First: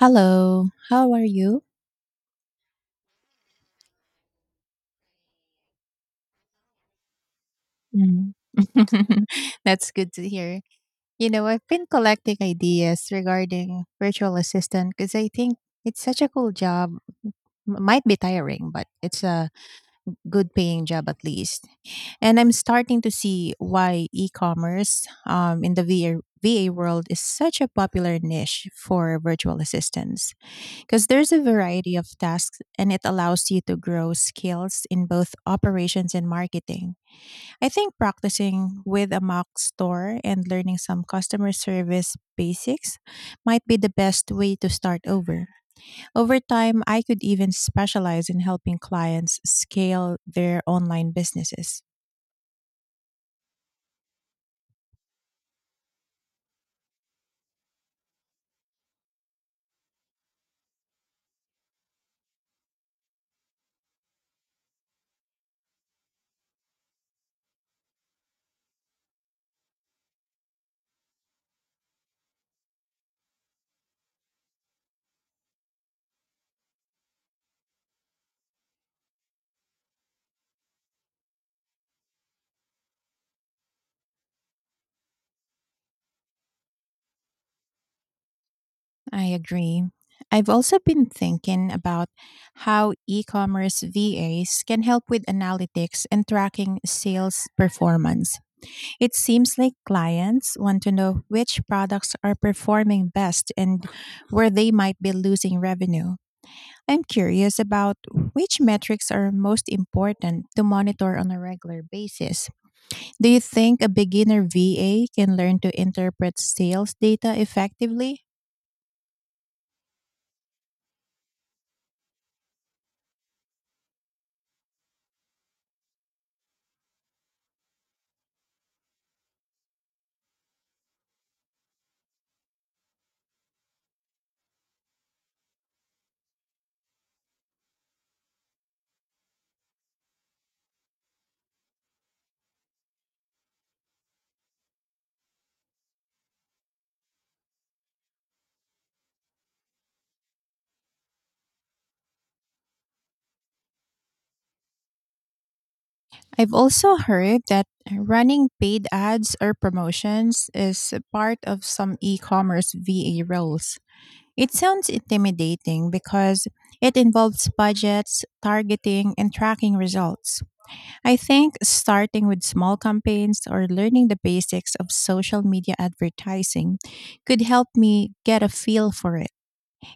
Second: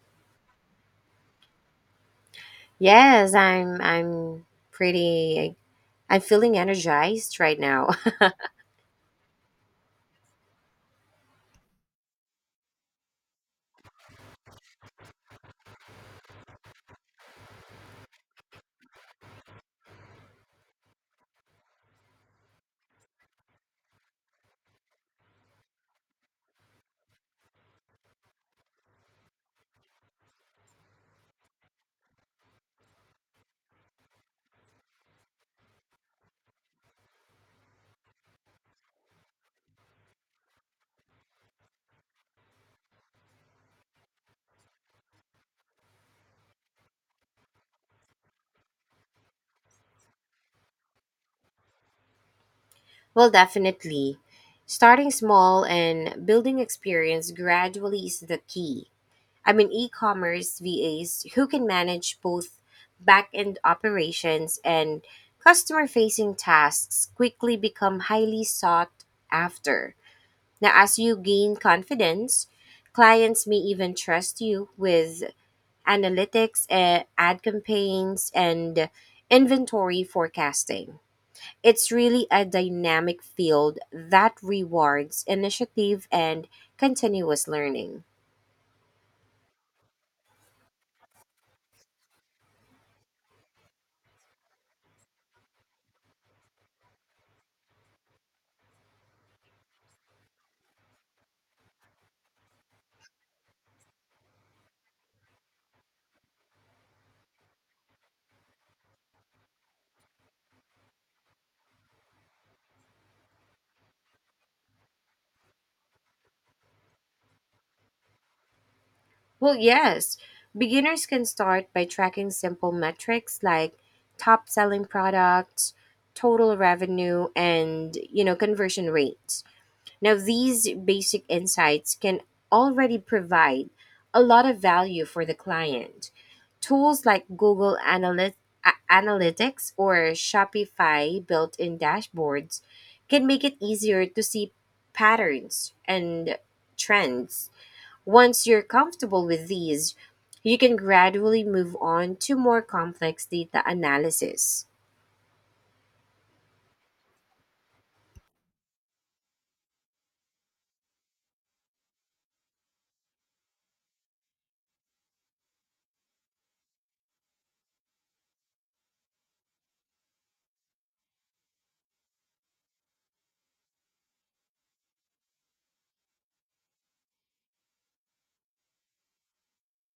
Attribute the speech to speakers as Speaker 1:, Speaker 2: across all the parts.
Speaker 1: Hello, how are you?
Speaker 2: Yes, pretty I'm feeling energized right now.
Speaker 1: Mm. That's good to hear. You know, I've been collecting ideas regarding virtual assistant because I think it's such a cool job. Might be tiring, but it's a good paying job at least. And I'm starting to see why e-commerce in the VR, VA world is such a popular niche for virtual assistants because there's a variety of tasks and it allows you to grow skills in both operations and marketing. I think practicing with a mock store and learning some customer service basics might be the best way to start over. Over time, I could even specialize in helping clients scale their online businesses.
Speaker 2: Well, definitely. Starting small and building experience gradually is the key. I mean, e-commerce VAs who can manage both back-end operations and customer-facing tasks quickly become highly sought after. Now, as you gain confidence, clients may even trust you with analytics, ad campaigns, and inventory forecasting. It's really a dynamic field that rewards initiative and continuous learning.
Speaker 1: I agree. I've also been thinking about how e commerce VAs can help with analytics and tracking sales performance. It seems like clients want to know which products are performing best and where they might be losing revenue. I'm curious about which metrics are most important to monitor on a regular basis. Do you think a beginner VA can learn to interpret sales data effectively?
Speaker 2: Well, yes, beginners can start by tracking simple metrics like top selling products, total revenue, and you know, conversion rates. Now, these basic insights can already provide a lot of value for the client. Tools like Analytics or Shopify built in dashboards can make it easier to see patterns and trends. Once you're comfortable with these, you can gradually move on to more complex data analysis.
Speaker 1: I've also heard that running paid ads or promotions is a part of some e commerce VA roles. It sounds intimidating because it involves budgets, targeting, and tracking results. I think starting with small campaigns or learning the basics of social media advertising could help me get a feel for it.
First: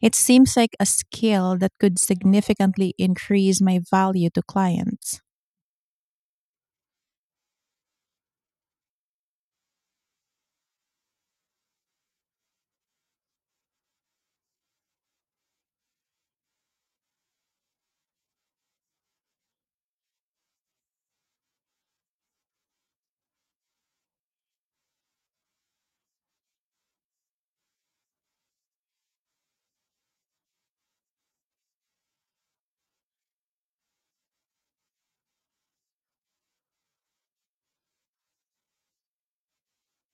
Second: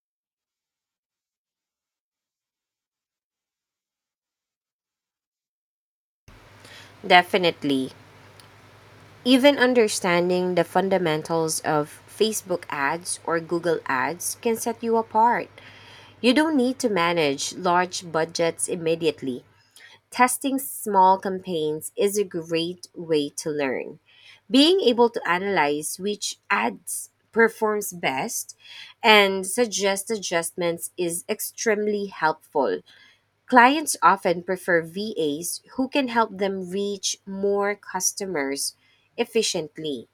Speaker 1: It seems like a skill that could significantly increase my value to clients.
Speaker 2: Definitely. Even understanding the fundamentals of Facebook ads or Google ads can set you apart. You don't need to manage large budgets immediately. Testing small campaigns is a great way to learn. Being able to analyze which ads performs best and suggest adjustments is extremely helpful. Clients often prefer VAs who can help them reach more customers efficiently.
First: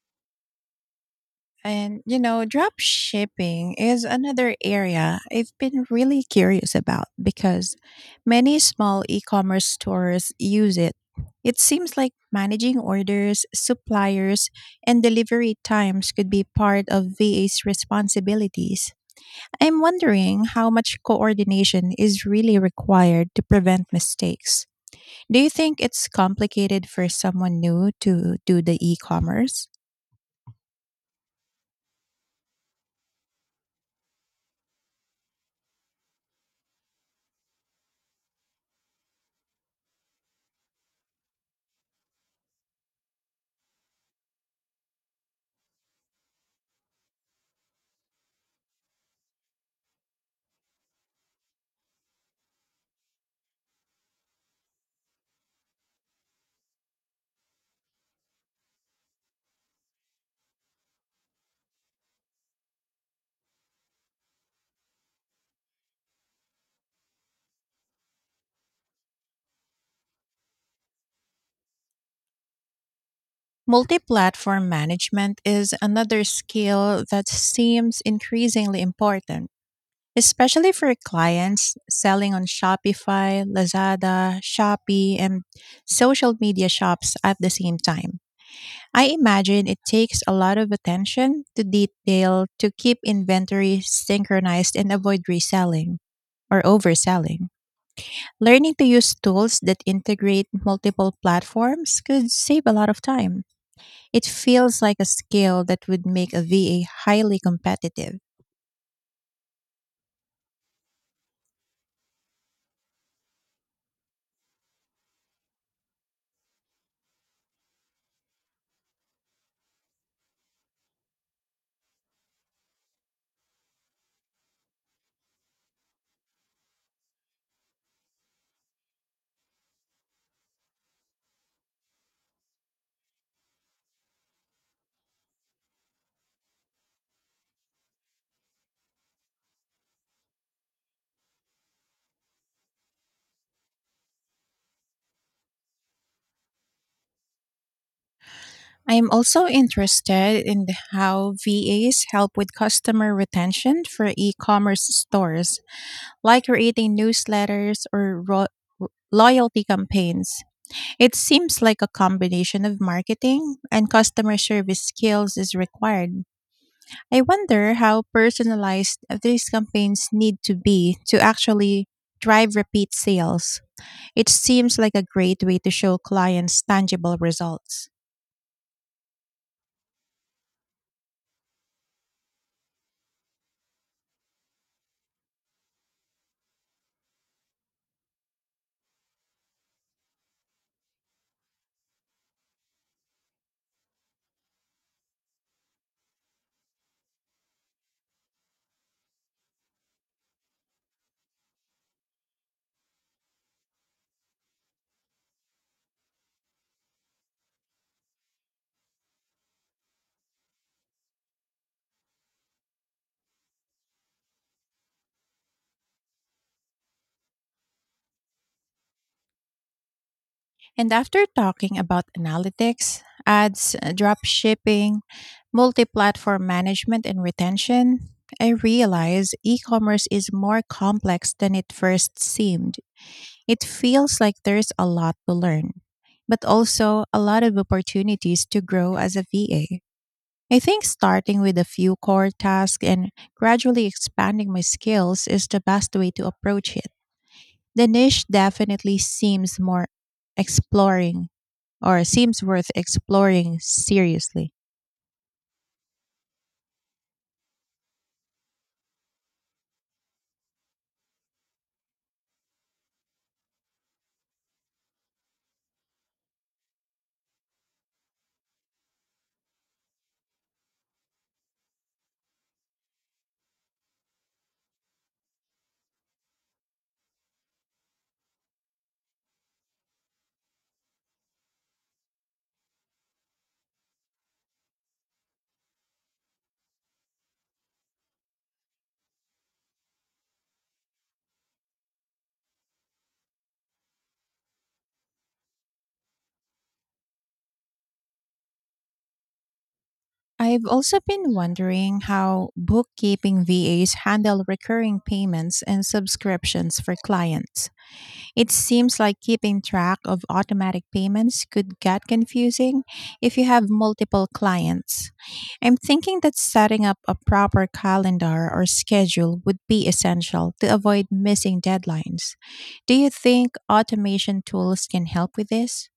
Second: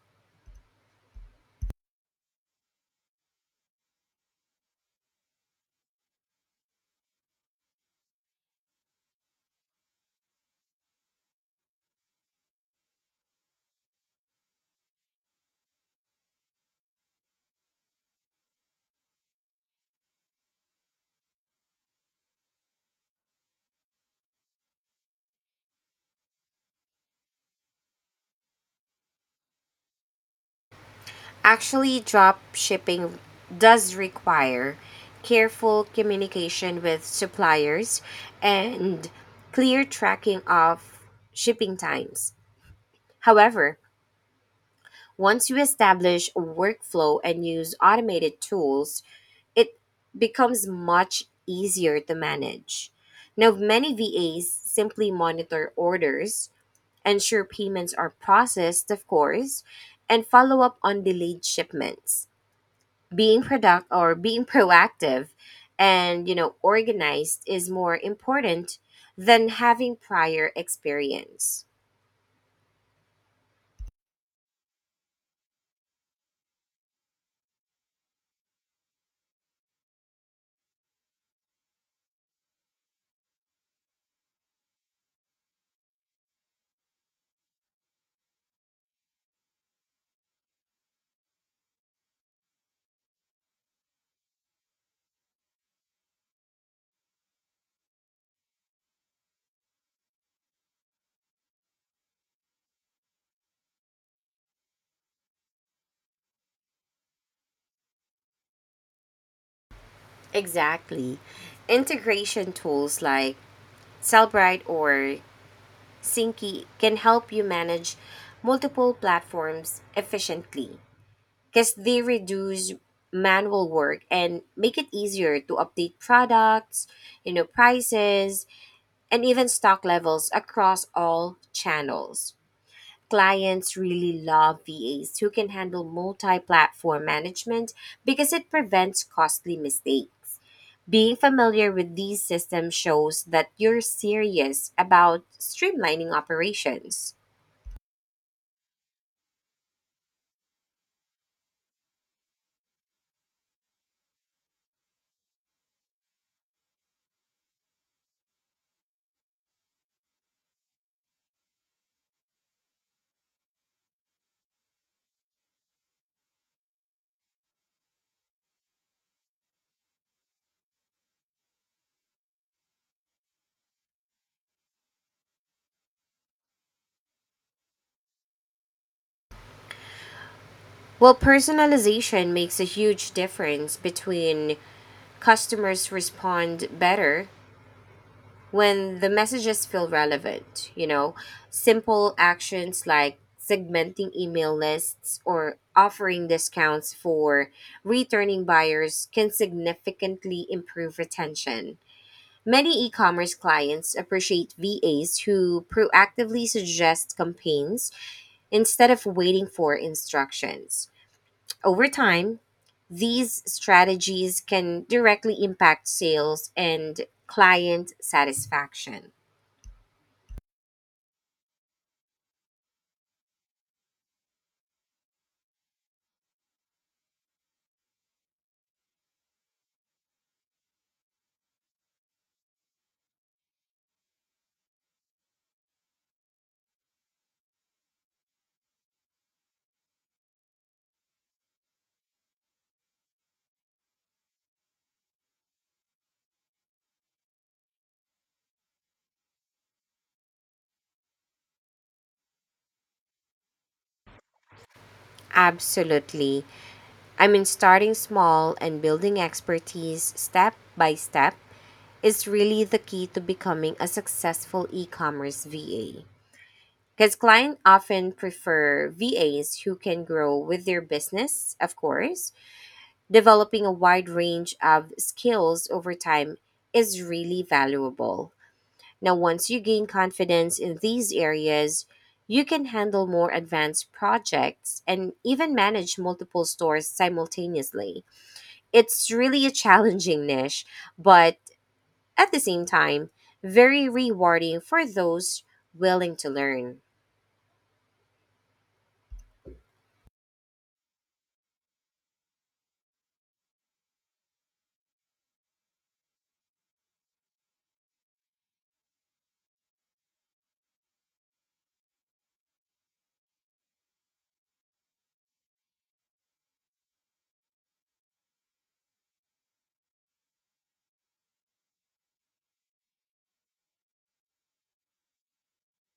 Speaker 1: And you know, drop shipping is another area I've been really curious about because many small e-commerce stores use it. It seems like managing orders, suppliers, and delivery times could be part of VA's responsibilities. I'm wondering how much coordination is really required to prevent mistakes. Do you think it's complicated for someone new to do the e-commerce?
Speaker 2: Actually, drop shipping does require careful communication with suppliers and clear tracking of shipping times. However, once you establish a workflow and use automated tools, it becomes much easier to manage. Now, many VAs simply monitor orders, ensure payments are processed, of course, and follow up on delayed shipments, being product or being proactive and you know organized is more important than having prior experience.
Speaker 1: Multi platform management is another skill that seems increasingly important, especially for clients selling on Shopify, Lazada, Shopee, and social media shops at the same time. I imagine it takes a lot of attention to detail to keep inventory synchronized and avoid reselling or overselling. Learning to use tools that integrate multiple platforms could save a lot of time. It feels like a skill that would make a VA highly competitive.
Speaker 2: Exactly, integration tools like Cellbrite or Synci can help you manage multiple platforms efficiently because they reduce manual work and make it easier to update products, you know, prices, and even stock levels across all channels. Clients really love VAs who can handle multi platform management because it prevents costly mistakes. Being familiar with these systems shows that you're serious about streamlining operations.
Speaker 1: I am also interested in how VAs help with customer retention for e commerce stores, like creating newsletters or loyalty campaigns. It seems like a combination of marketing and customer service skills is required. I wonder how personalized these campaigns need to be to actually drive repeat sales. It seems like a great way to show clients tangible results.
Speaker 2: Well, personalization makes a huge difference between customers respond better when the messages feel relevant, you know, simple actions like segmenting email lists or offering discounts for returning buyers can significantly improve retention. Many e commerce clients appreciate VAs who proactively suggest campaigns instead of waiting for instructions. Over time, these strategies can directly impact sales and client satisfaction.
Speaker 1: And after talking about analytics, ads, drop shipping, multi platform management, and retention, I realize e commerce is more complex than it first seemed. It feels like there's a lot to learn, but also a lot of opportunities to grow as a VA. I think starting with a few core tasks and gradually expanding my skills is the best way to approach it. The niche definitely exploring seems worth exploring seriously.
Speaker 2: Absolutely. I mean, starting small and building expertise step by step is really the key to becoming a successful e commerce VA. Because clients often prefer VAs who can grow with their business, of course. Developing a wide range of skills over time is really valuable. Now, once you gain confidence in these areas, you can handle more advanced projects and even manage multiple stores simultaneously. It's really a challenging niche, but at the same time, very rewarding for those willing to learn.
Speaker 1: I've also been wondering how bookkeeping VAs handle recurring payments and subscriptions for clients. It seems like keeping track of automatic payments could get confusing if you have multiple clients. I'm thinking that setting up a proper calendar or schedule would be essential to avoid missing deadlines. Do you think automation tools can help with this?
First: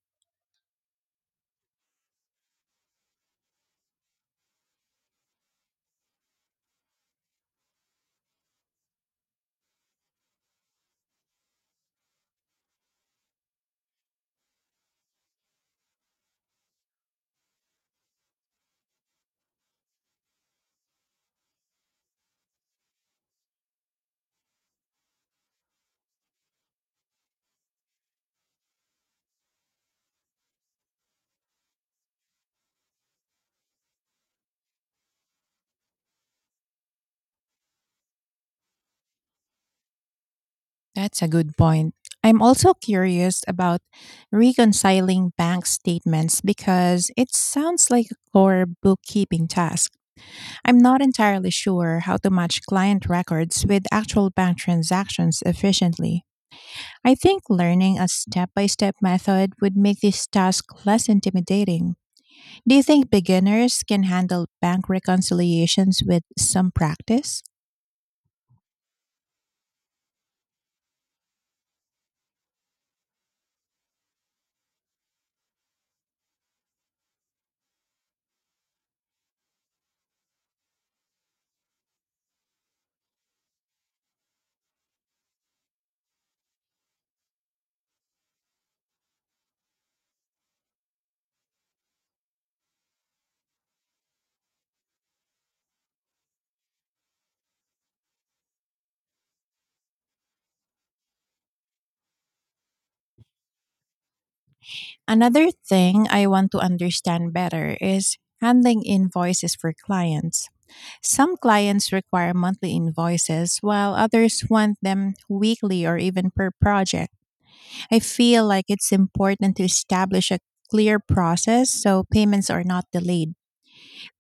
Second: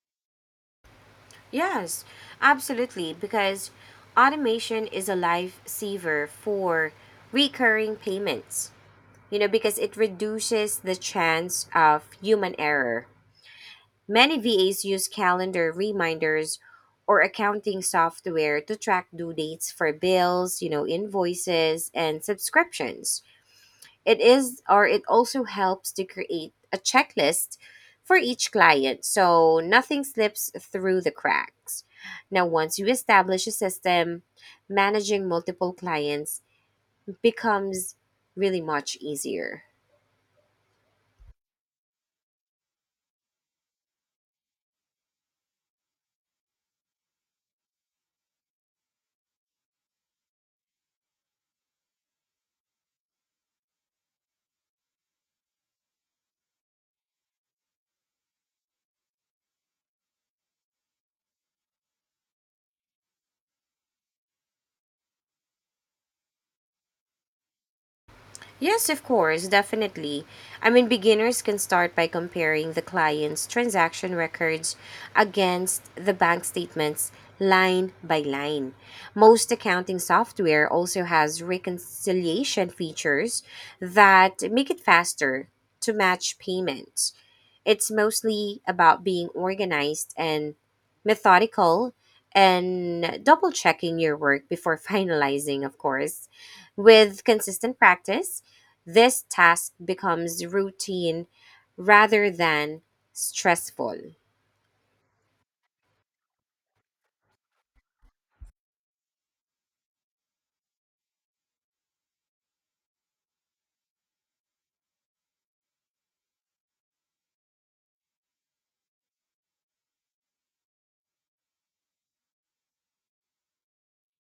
Speaker 2: Yes, absolutely, because automation is a lifesaver for recurring payments, you know, because it reduces the chance of human error. Many VAs use calendar reminders or accounting software to track due dates for bills, you know, invoices and subscriptions. It is or it also helps to create a checklist for each client so nothing slips through the cracks. Now, once you establish a system, managing multiple clients becomes really much easier.
Speaker 1: That's a good point. I'm also curious about reconciling bank statements because it sounds like a core bookkeeping task. I'm not entirely sure how to match client records with actual bank transactions efficiently. I think learning a step by step method would make this task less intimidating. Do you think beginners can handle bank reconciliations with some practice?
Speaker 2: Yes, of course, definitely. I mean, beginners can start by comparing the client's transaction records against the bank statements line by line. Most accounting software also has reconciliation features that make it faster to match payments. It's mostly about being organized and methodical and double checking your work before finalizing, of course. With consistent practice, this task becomes routine rather than stressful.
Speaker 1: Another thing I want to understand better is handling invoices for clients. Some clients require monthly invoices, while others want them weekly or even per project. I feel like it's important to establish a clear process so payments are not delayed.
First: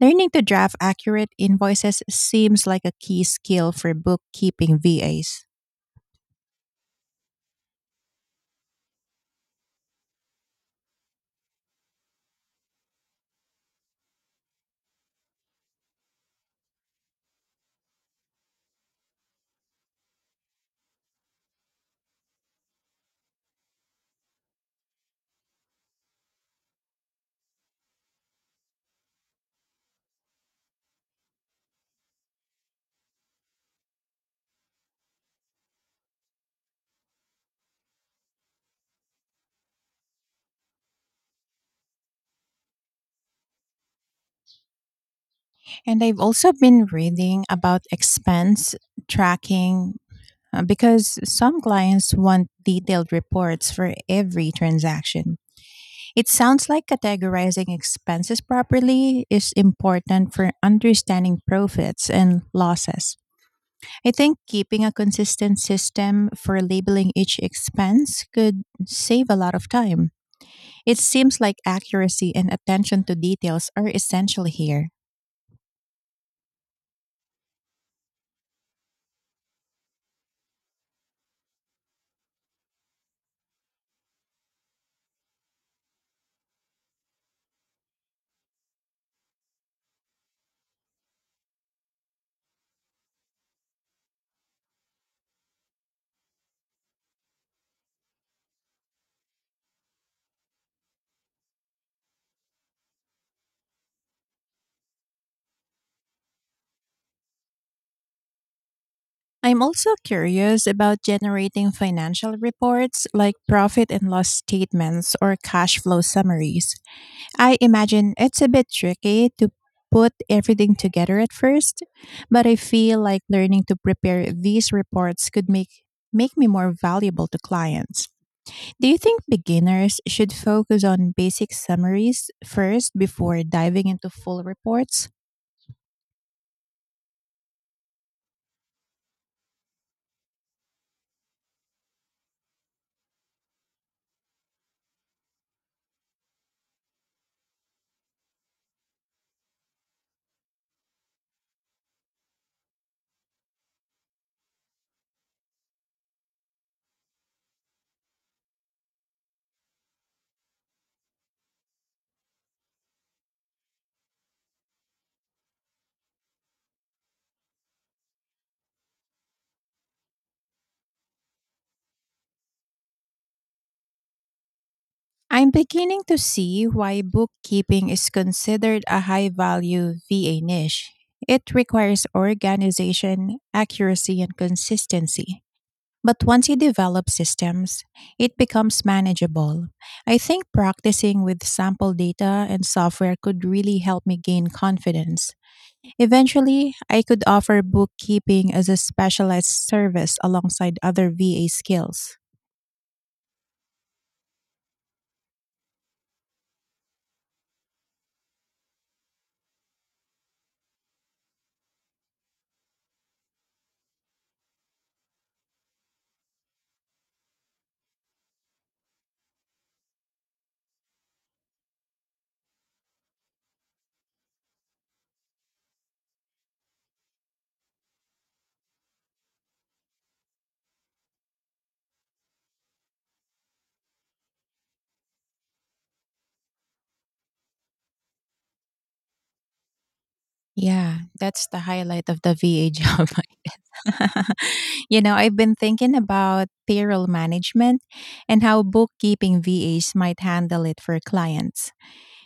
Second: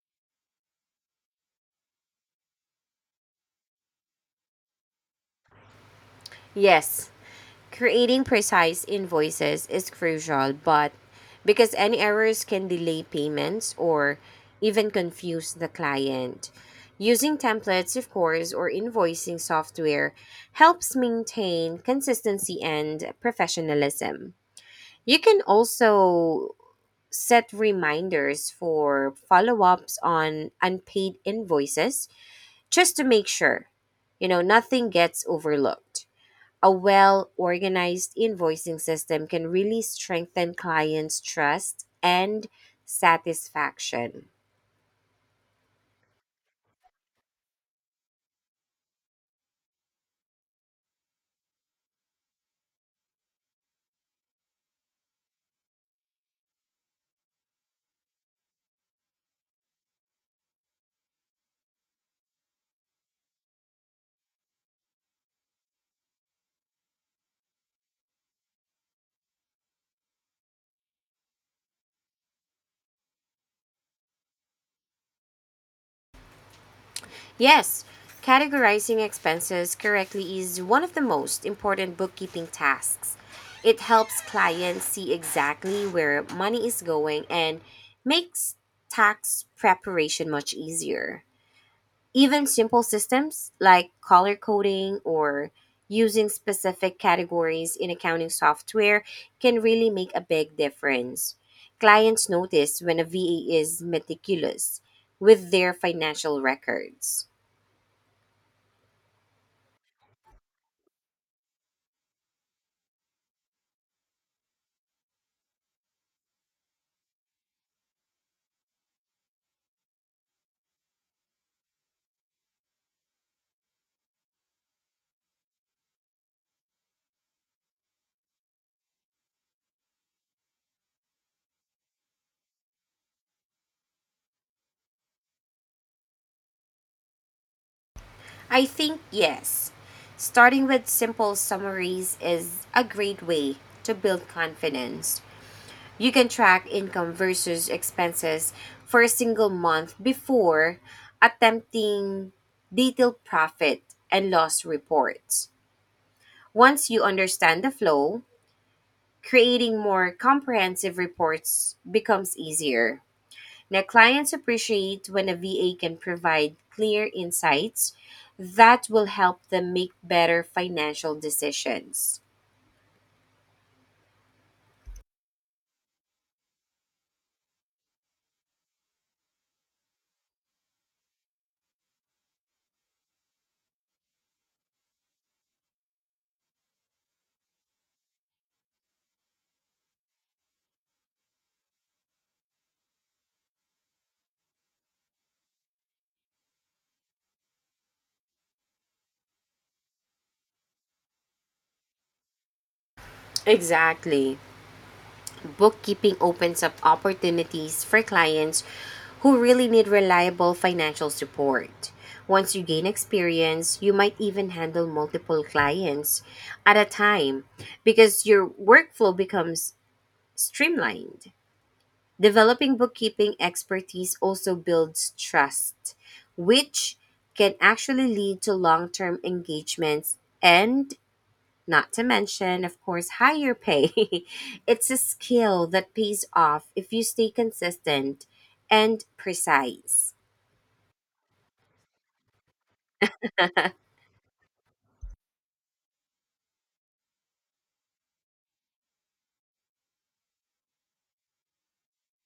Speaker 1: Learning to draft accurate invoices seems like a key skill for bookkeeping VAs.
Speaker 2: Yes, creating precise invoices is crucial, but because any errors can delay payments or even confuse the client. Using templates, of course, or invoicing software helps maintain consistency and professionalism. You can also set reminders for follow ups on unpaid invoices just to make sure, you know, nothing gets overlooked. A well organized invoicing system can really strengthen clients' trust and satisfaction.
Speaker 1: And I've also been reading about expense tracking because some clients want detailed reports for every transaction. It sounds like categorizing expenses properly is important for understanding profits and losses. I think keeping a consistent system for labeling each expense could save a lot of time. It seems like accuracy and attention to details are essential here.
Speaker 2: Yes, categorizing expenses correctly is one of the most important bookkeeping tasks. It helps clients see exactly where money is going and makes tax preparation much easier. Even simple systems like color coding or using specific categories in accounting software can really make a big difference. Clients notice when a VA is meticulous with their financial records.
Speaker 1: I'm also curious about generating financial reports like profit and loss statements or cash flow summaries. I imagine it's a bit tricky to put everything together at first, but I feel like learning to prepare these reports could make me more valuable to clients. Do you think beginners should focus on basic summaries first before diving into full reports?
Speaker 2: I think yes. Starting with simple summaries is a great way to build confidence. You can track income versus expenses for a single month before attempting detailed profit and loss reports. Once you understand the flow, creating more comprehensive reports becomes easier. Now, clients appreciate when a VA can provide clear insights that will help them make better financial decisions.
Speaker 1: I'm beginning to see why bookkeeping is considered a high value VA niche. It requires organization, accuracy, and consistency. But once you develop systems, it becomes manageable. I think practicing with sample data and software could really help me gain confidence. Eventually, I could offer bookkeeping as a specialized service alongside other VA skills.
Speaker 2: Exactly. Bookkeeping opens up opportunities for clients who really need reliable financial support. Once you gain experience, you might even handle multiple clients at a time because your workflow becomes streamlined. Developing bookkeeping expertise also builds trust, which can actually lead to long term engagements and, not to mention, of course, higher pay. It's a skill that pays off if you stay consistent and precise.
Speaker 1: Yeah, that's the highlight of the VA job. You know, I've been thinking about payroll management and how bookkeeping VAs might handle it for clients.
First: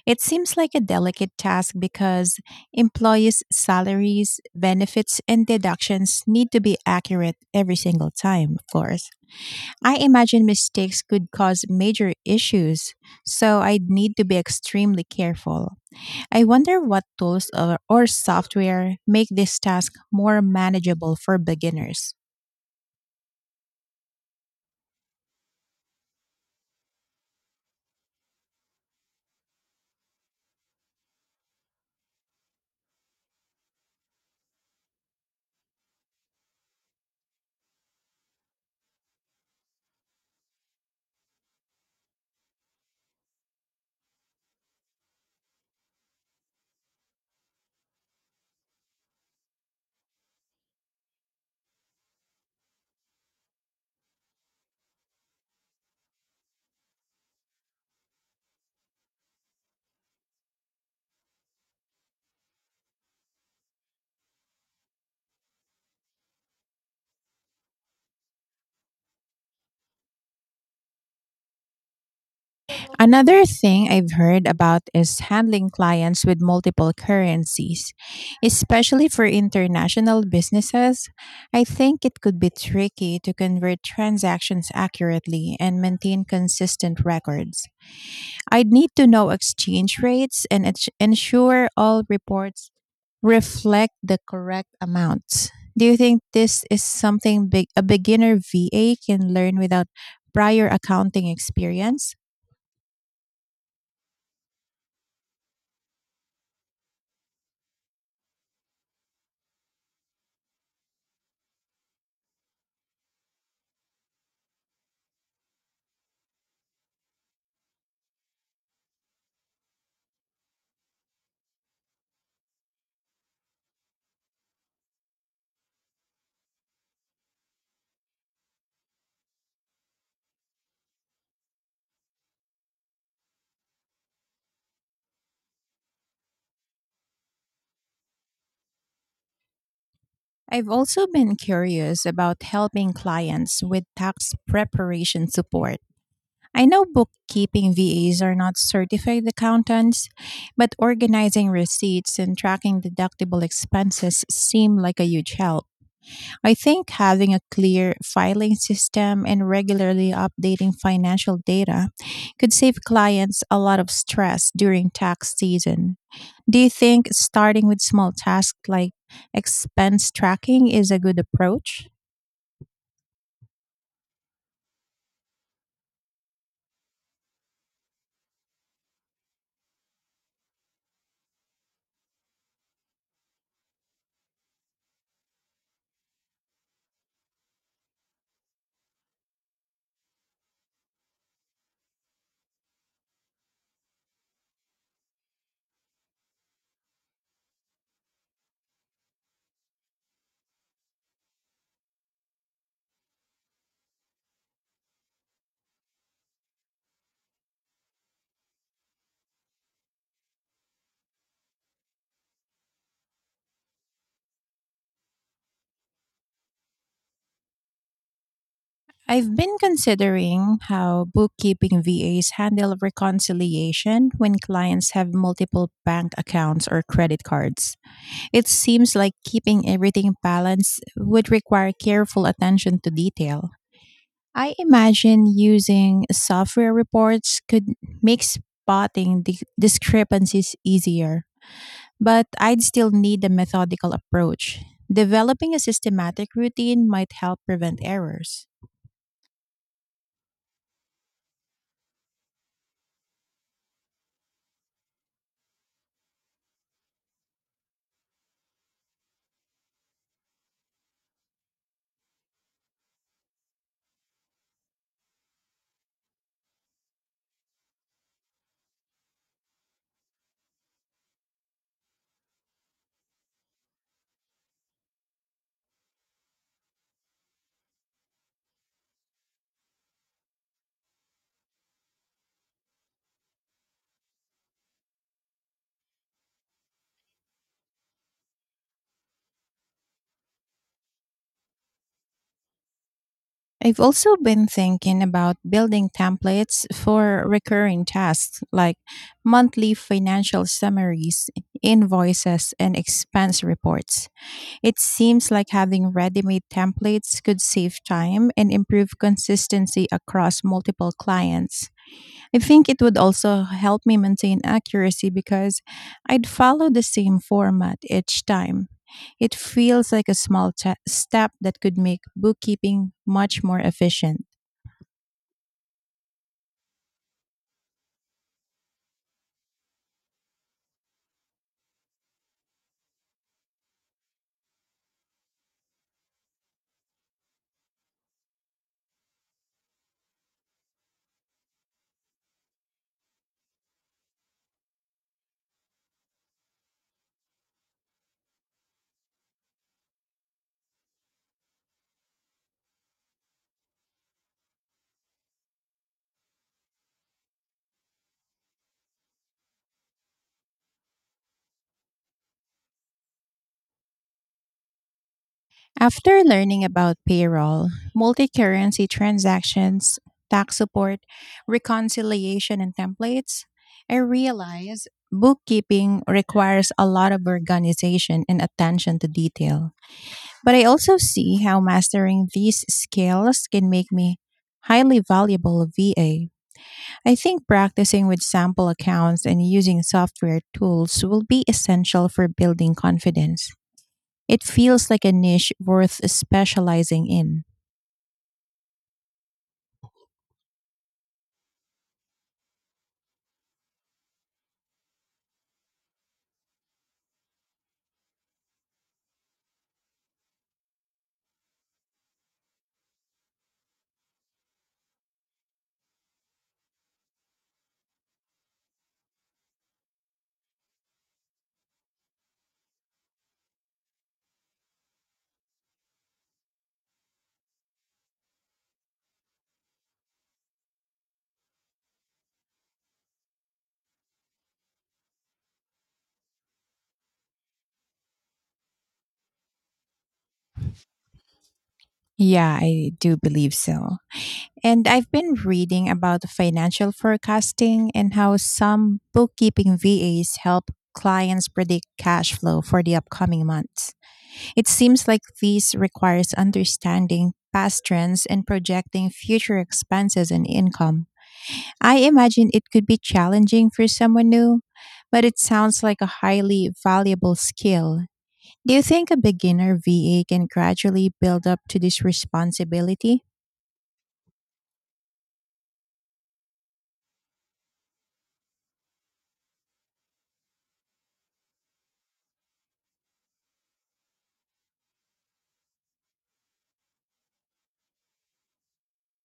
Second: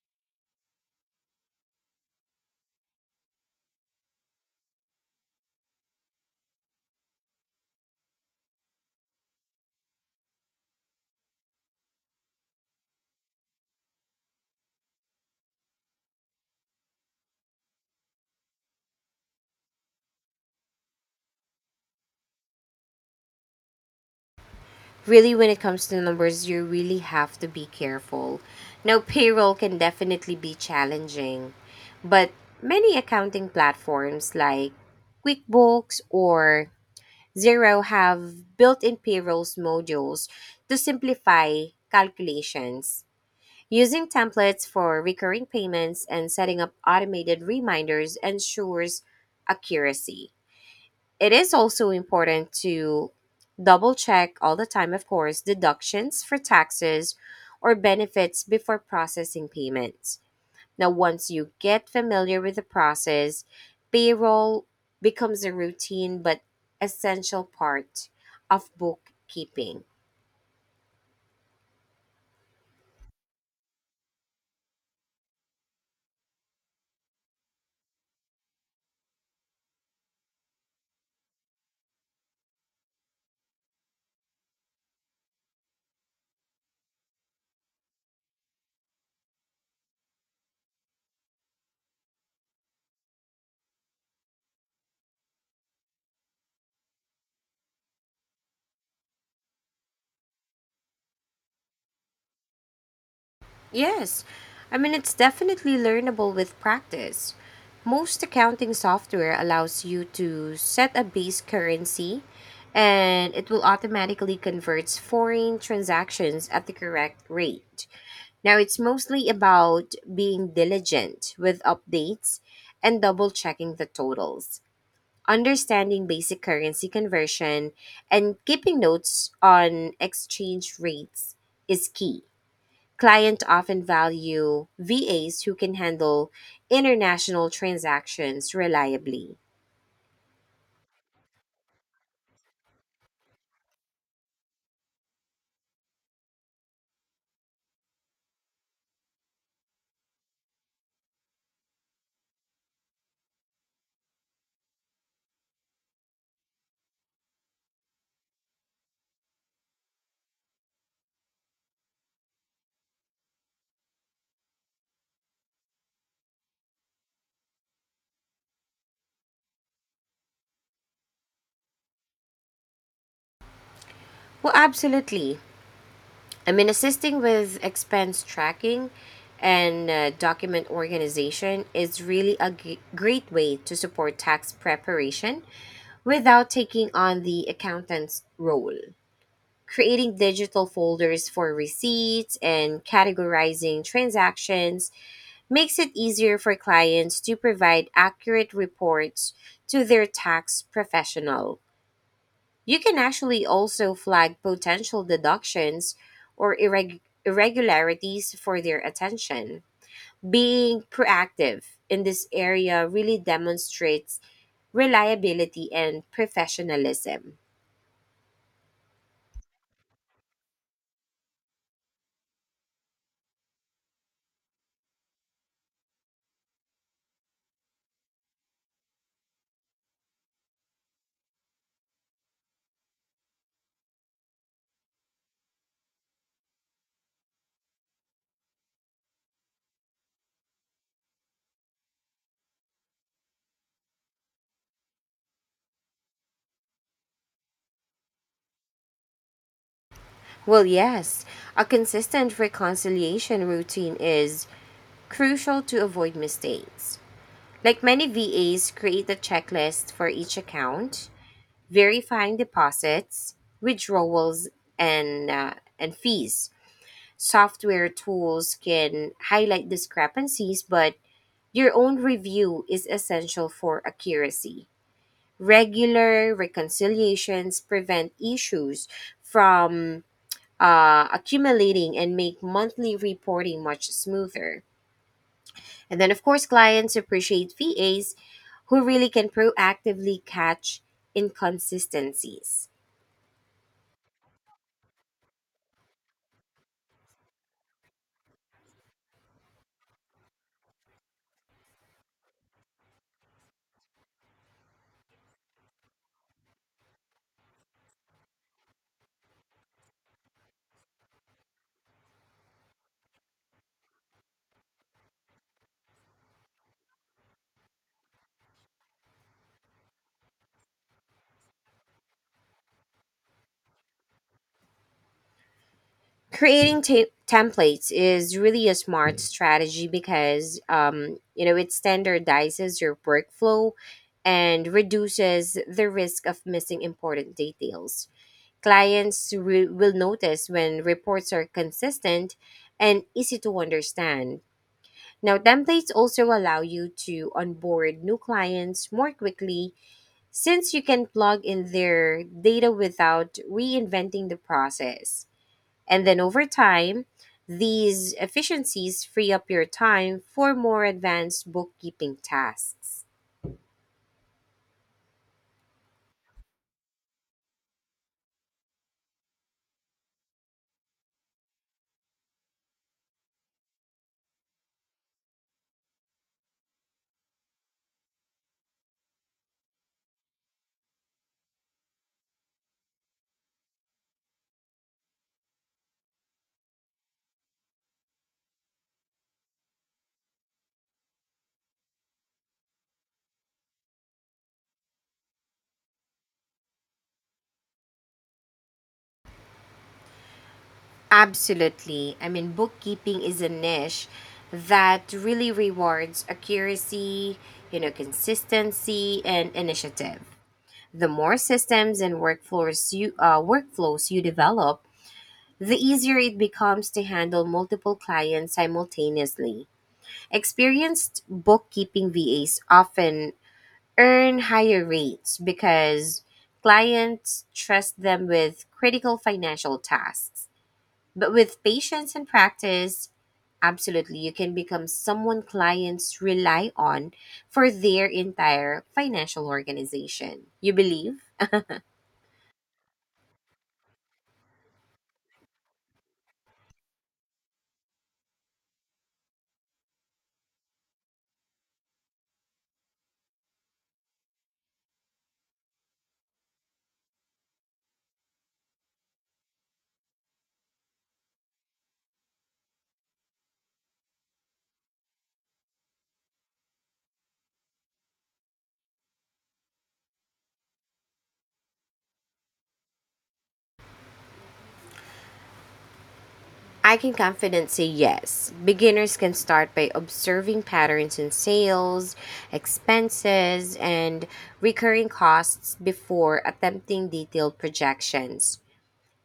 Speaker 1: It seems like a delicate task because employees' salaries, benefits, and deductions need to be accurate every single time, of course. I imagine mistakes could cause major issues, so I'd need to be extremely careful. I wonder what tools or software make this task more manageable for beginners.
Speaker 2: Really, when it comes to numbers, you really have to be careful. Now, payroll can definitely be challenging, but many accounting platforms like QuickBooks or Zero have built-in payrolls modules to simplify calculations. Using templates for recurring payments and setting up automated reminders ensures accuracy. It is also important to double check all the time, of course, deductions for taxes or benefits before processing payments. Now, once you get familiar with the process, payroll becomes a routine but essential part of bookkeeping.
Speaker 1: Another thing I've heard about is handling clients with multiple currencies, especially for international businesses. I think it could be tricky to convert transactions accurately and maintain consistent records. I'd need to know exchange rates and ensure all reports reflect the correct amounts. Do you think this is something big, a beginner VA can learn without prior accounting experience?
Speaker 2: Yes, I mean, it's definitely learnable with practice. Most accounting software allows you to set a base currency and it will automatically convert foreign transactions at the correct rate. Now, it's mostly about being diligent with updates and double checking the totals, understanding basic currency conversion, and keeping notes on exchange rates is key. Clients often value VAs who can handle international transactions reliably.
Speaker 1: I've also been curious about helping clients with tax preparation support. I know bookkeeping VAs are not certified accountants, but organizing receipts and tracking deductible expenses seem like a huge help. I think having a clear filing system and regularly updating financial data could save clients a lot of stress during tax season. Do you think starting with small tasks like expense tracking is a good approach?
Speaker 2: Well, absolutely. I mean, assisting with expense tracking and document organization is really great way to support tax preparation without taking on the accountant's role. Creating digital folders for receipts and categorizing transactions makes it easier for clients to provide accurate reports to their tax professional. You can actually also flag potential deductions or irregularities for their attention. Being proactive in this area really demonstrates reliability and professionalism.
Speaker 1: I've been considering how bookkeeping VAs handle reconciliation when clients have multiple bank accounts or credit cards. It seems like keeping everything balanced would require careful attention to detail. I imagine using software reports could make spotting discrepancies easier, but I'd still need a methodical approach. Developing a systematic routine might help prevent errors.
Speaker 2: Well, yes, a consistent reconciliation routine is crucial to avoid mistakes. Like many VAs, create a checklist for each account, verifying deposits, withdrawals, and and fees. Software tools can highlight discrepancies, but your own review is essential for accuracy. Regular reconciliations prevent issues from accumulating and make monthly reporting much smoother. And then, of course, clients appreciate VAs who really can proactively catch inconsistencies.
Speaker 1: I've also been thinking about building templates for recurring tasks like monthly financial summaries, invoices, and expense reports. It seems like having ready made templates could save time and improve consistency across multiple clients. I think it would also help me maintain accuracy because I'd follow the same format each time. It feels like a small ta step that could make bookkeeping much more efficient.
Speaker 2: Creating templates is really a smart strategy because you know it standardizes your workflow and reduces the risk of missing important details. Clients will notice when reports are consistent and easy to understand. Now templates also allow you to onboard new clients more quickly since you can plug in their data without reinventing the process, and then over time, these efficiencies free up your time for more advanced bookkeeping tasks.
Speaker 1: After learning about payroll, multi currency transactions, tax support, reconciliation, and templates, I realize bookkeeping requires a lot of organization and attention to detail. But I also see how mastering these skills can make me highly valuable VA. I think practicing with sample accounts and using software tools will be essential for building confidence. It feels like a niche worth specializing in.
Speaker 2: Absolutely. I mean, bookkeeping is a niche that really rewards accuracy, you know, consistency, and initiative. The more systems and workflows you develop, the easier it becomes to handle multiple clients simultaneously. Experienced bookkeeping VAs often earn higher rates because clients trust them with critical financial tasks. But with patience and practice, absolutely, you can become someone clients rely on for their entire financial organization. You believe?
Speaker 1: Yeah, I do believe so. And I've been reading about financial forecasting and how some bookkeeping VAs help clients predict cash flow for the upcoming months. It seems like this requires understanding past trends and projecting future expenses and income. I imagine it could be challenging for someone new, but it sounds like a highly valuable skill. Do you think a beginner VA can gradually build up to this responsibility?
Speaker 2: I can confidently say yes. Beginners can start by observing patterns in sales, expenses, and recurring costs before attempting detailed projections.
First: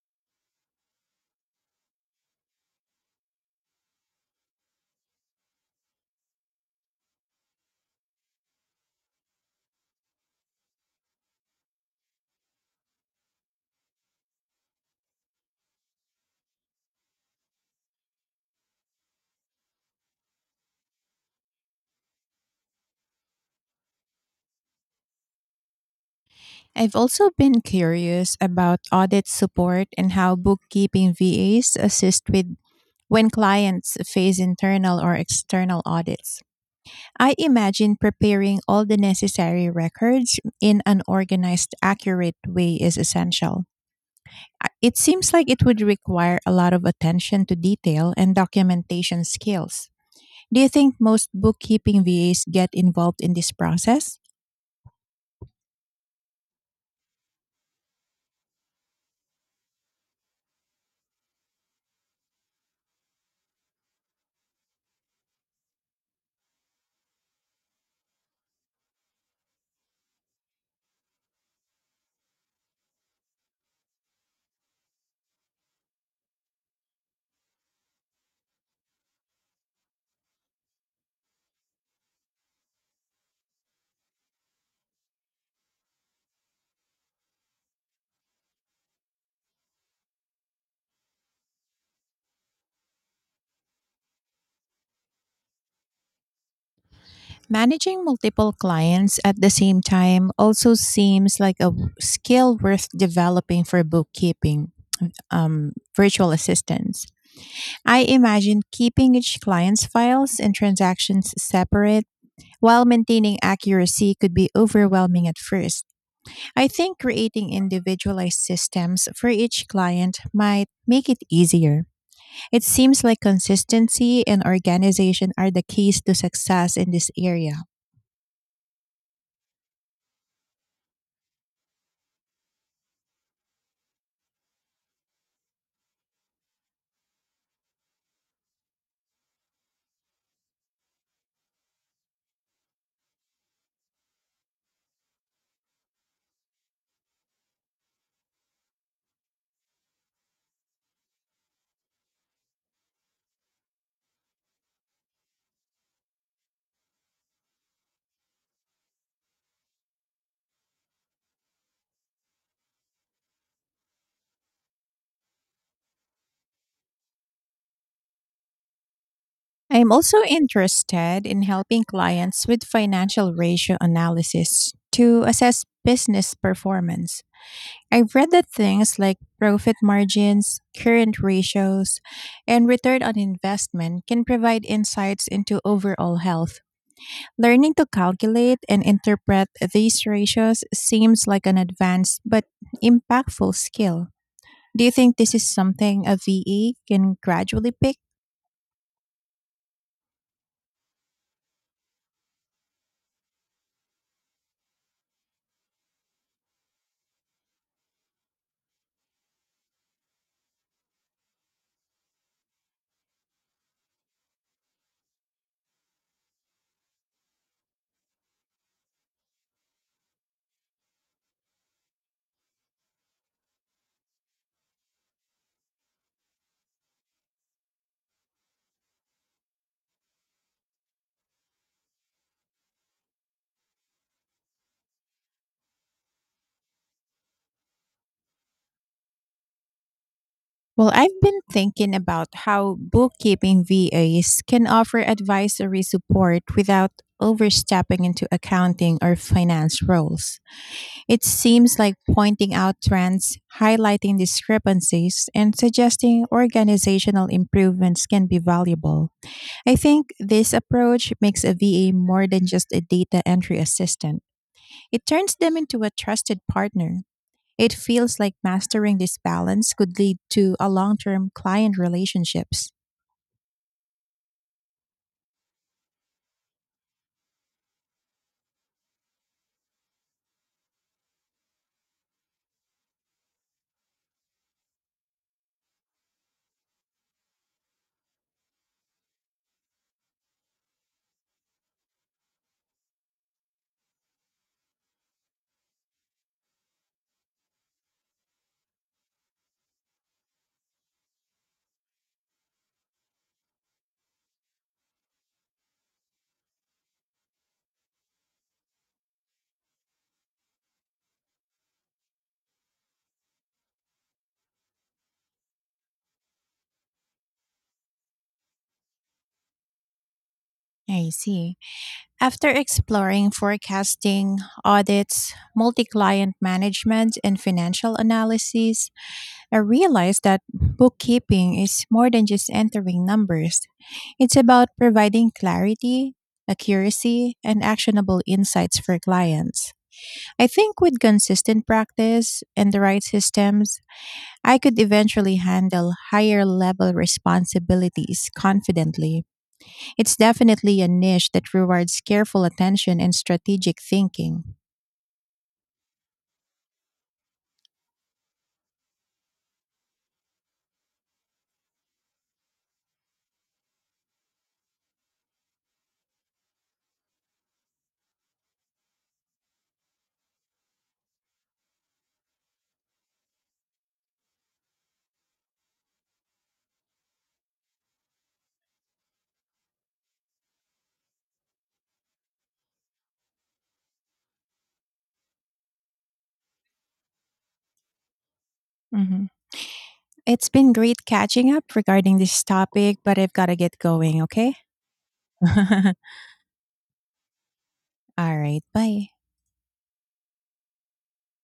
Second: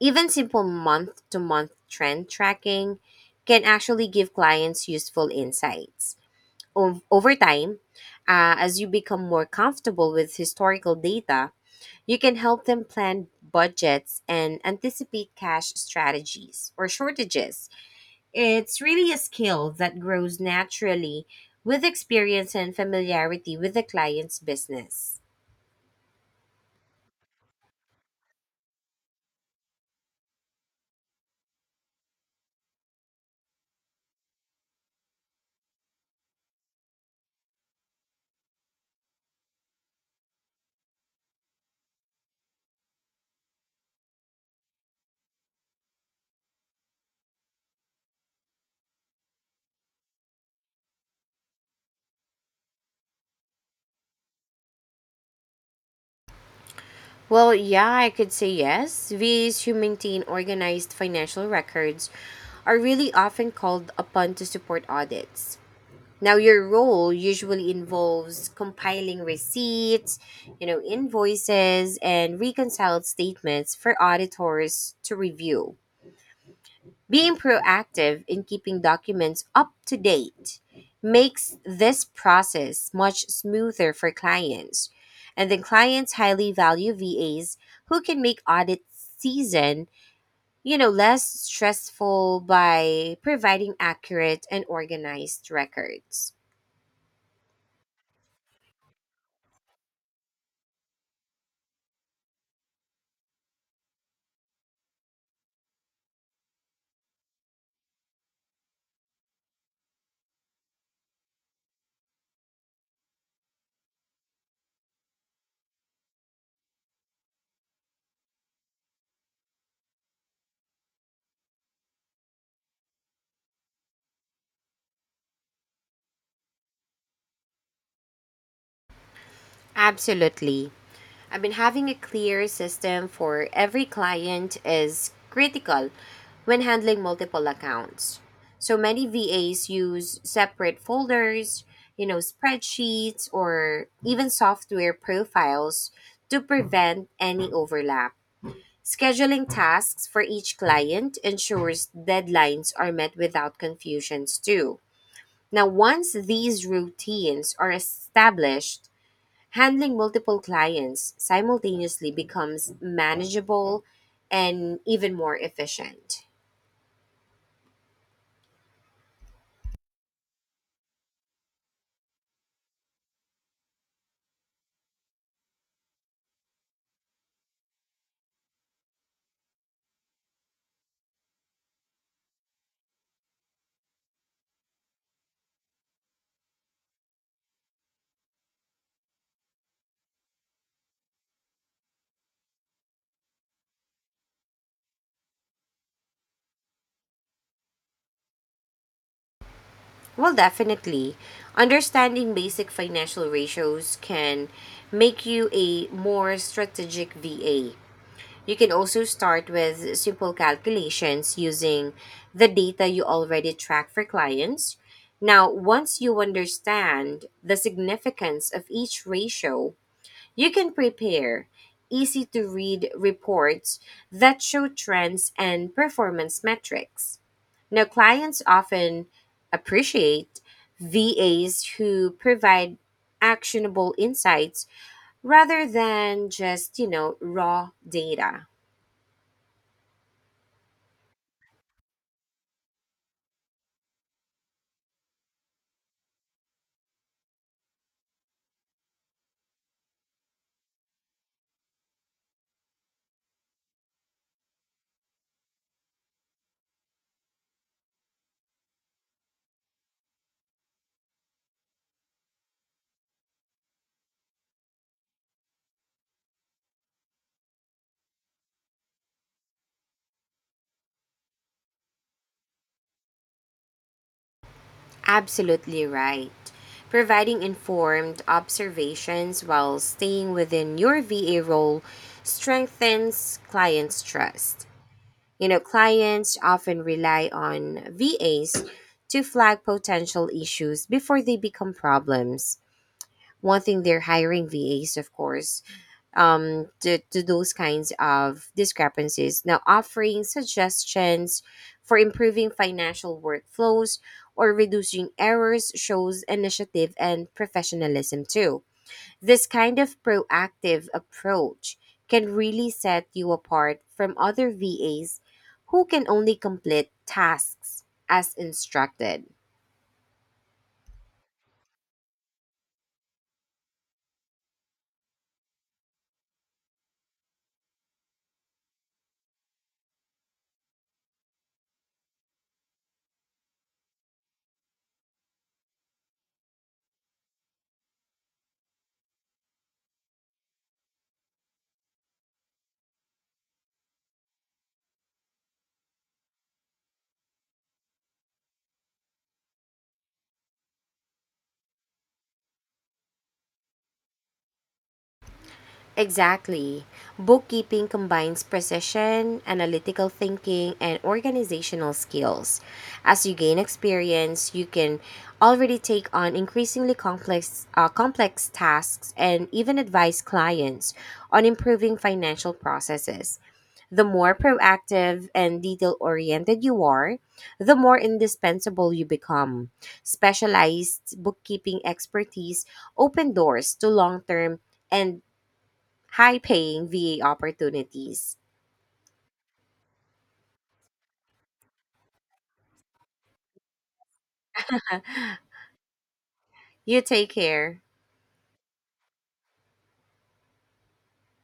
Speaker 2: Even simple month to month trend tracking can actually give clients useful insights. Over time, as you become more comfortable with historical data, you can help them plan budgets and anticipate cash strategies or shortages. It's really a skill that grows naturally with experience and familiarity with the client's business.
Speaker 1: I've also been curious about audit support and how bookkeeping VAs assist with when clients face internal or external audits. I imagine preparing all the necessary records in an organized, accurate way is essential. It seems like it would require a lot of attention to detail and documentation skills. Do you think most bookkeeping VAs get involved in this process?
Speaker 2: Well, yeah, I could say yes. VAs who maintain organized financial records are really often called upon to support audits. Now, your role usually involves compiling receipts, you know, invoices, and reconciled statements for auditors to review. Being proactive in keeping documents up to date makes this process much smoother for clients. And then clients highly value VAs who can make audit season, you know, less stressful by providing accurate and organized records.
Speaker 1: Managing multiple clients at the same time also seems like a skill worth developing for bookkeeping virtual assistants. I imagine keeping each client's files and transactions separate while maintaining accuracy could be overwhelming at first. I think creating individualized systems for each client might make it easier. It seems like consistency and organization are the keys to success in this area.
Speaker 2: Absolutely. I mean, having a clear system for every client is critical when handling multiple accounts. So many VAs use separate folders, you know, spreadsheets, or even software profiles to prevent any overlap. Scheduling tasks for each client ensures deadlines are met without confusions, too. Now, once these routines are established, handling multiple clients simultaneously becomes manageable and even more efficient.
Speaker 1: I am also interested in helping clients with financial ratio analysis to assess business performance. I've read that things like profit margins, current ratios, and return on investment can provide insights into overall health. Learning to calculate and interpret these ratios seems like an advanced but impactful skill. Do you think this is something a VE can gradually pick?
Speaker 2: Well, definitely. Understanding basic financial ratios can make you a more strategic VA. You can also start with simple calculations using the data you already track for clients. Now, once you understand the significance of each ratio, you can prepare easy to read reports that show trends and performance metrics. Now, clients often appreciate VAs who provide actionable insights rather than just, you know, raw data.
Speaker 1: Well, I've been thinking about how bookkeeping VAs can offer advisory support without overstepping into accounting or finance roles. It seems like pointing out trends, highlighting discrepancies, and suggesting organizational improvements can be valuable. I think this approach makes a VA more than just a data entry assistant, it turns them into a trusted partner. It feels like mastering this balance could lead to a long term client relationships.
Speaker 2: Absolutely right. Providing informed observations while staying within your VA role strengthens clients' trust. You know, clients often rely on VAs to flag potential issues before they become problems. One thing they're hiring VAs, of course, to those kinds of discrepancies. Now, offering suggestions for improving financial workflows or reducing errors shows initiative and professionalism, too. This kind of proactive approach can really set you apart from other VAs who can only complete tasks as instructed.
Speaker 1: I see. After exploring forecasting, audits, multi client management, and financial analysis, I realized that bookkeeping is more than just entering numbers. It's about providing clarity, accuracy, and actionable insights for clients. I think with consistent practice and the right systems, I could eventually handle higher level responsibilities confidently. It's definitely a niche that rewards careful attention and strategic thinking.
Speaker 2: Exactly. Bookkeeping combines precision, analytical thinking, and organizational skills. As you gain experience, you can already take on increasingly complex tasks and even advise clients on improving financial processes. The more proactive and detail oriented you are, the more indispensable you become. Specialized bookkeeping expertise open doors to long term and high paying VA opportunities.
Speaker 1: Mhm. It's been great catching up regarding this topic, but I've got to get going, okay?
Speaker 2: You take care.
Speaker 1: All right, bye.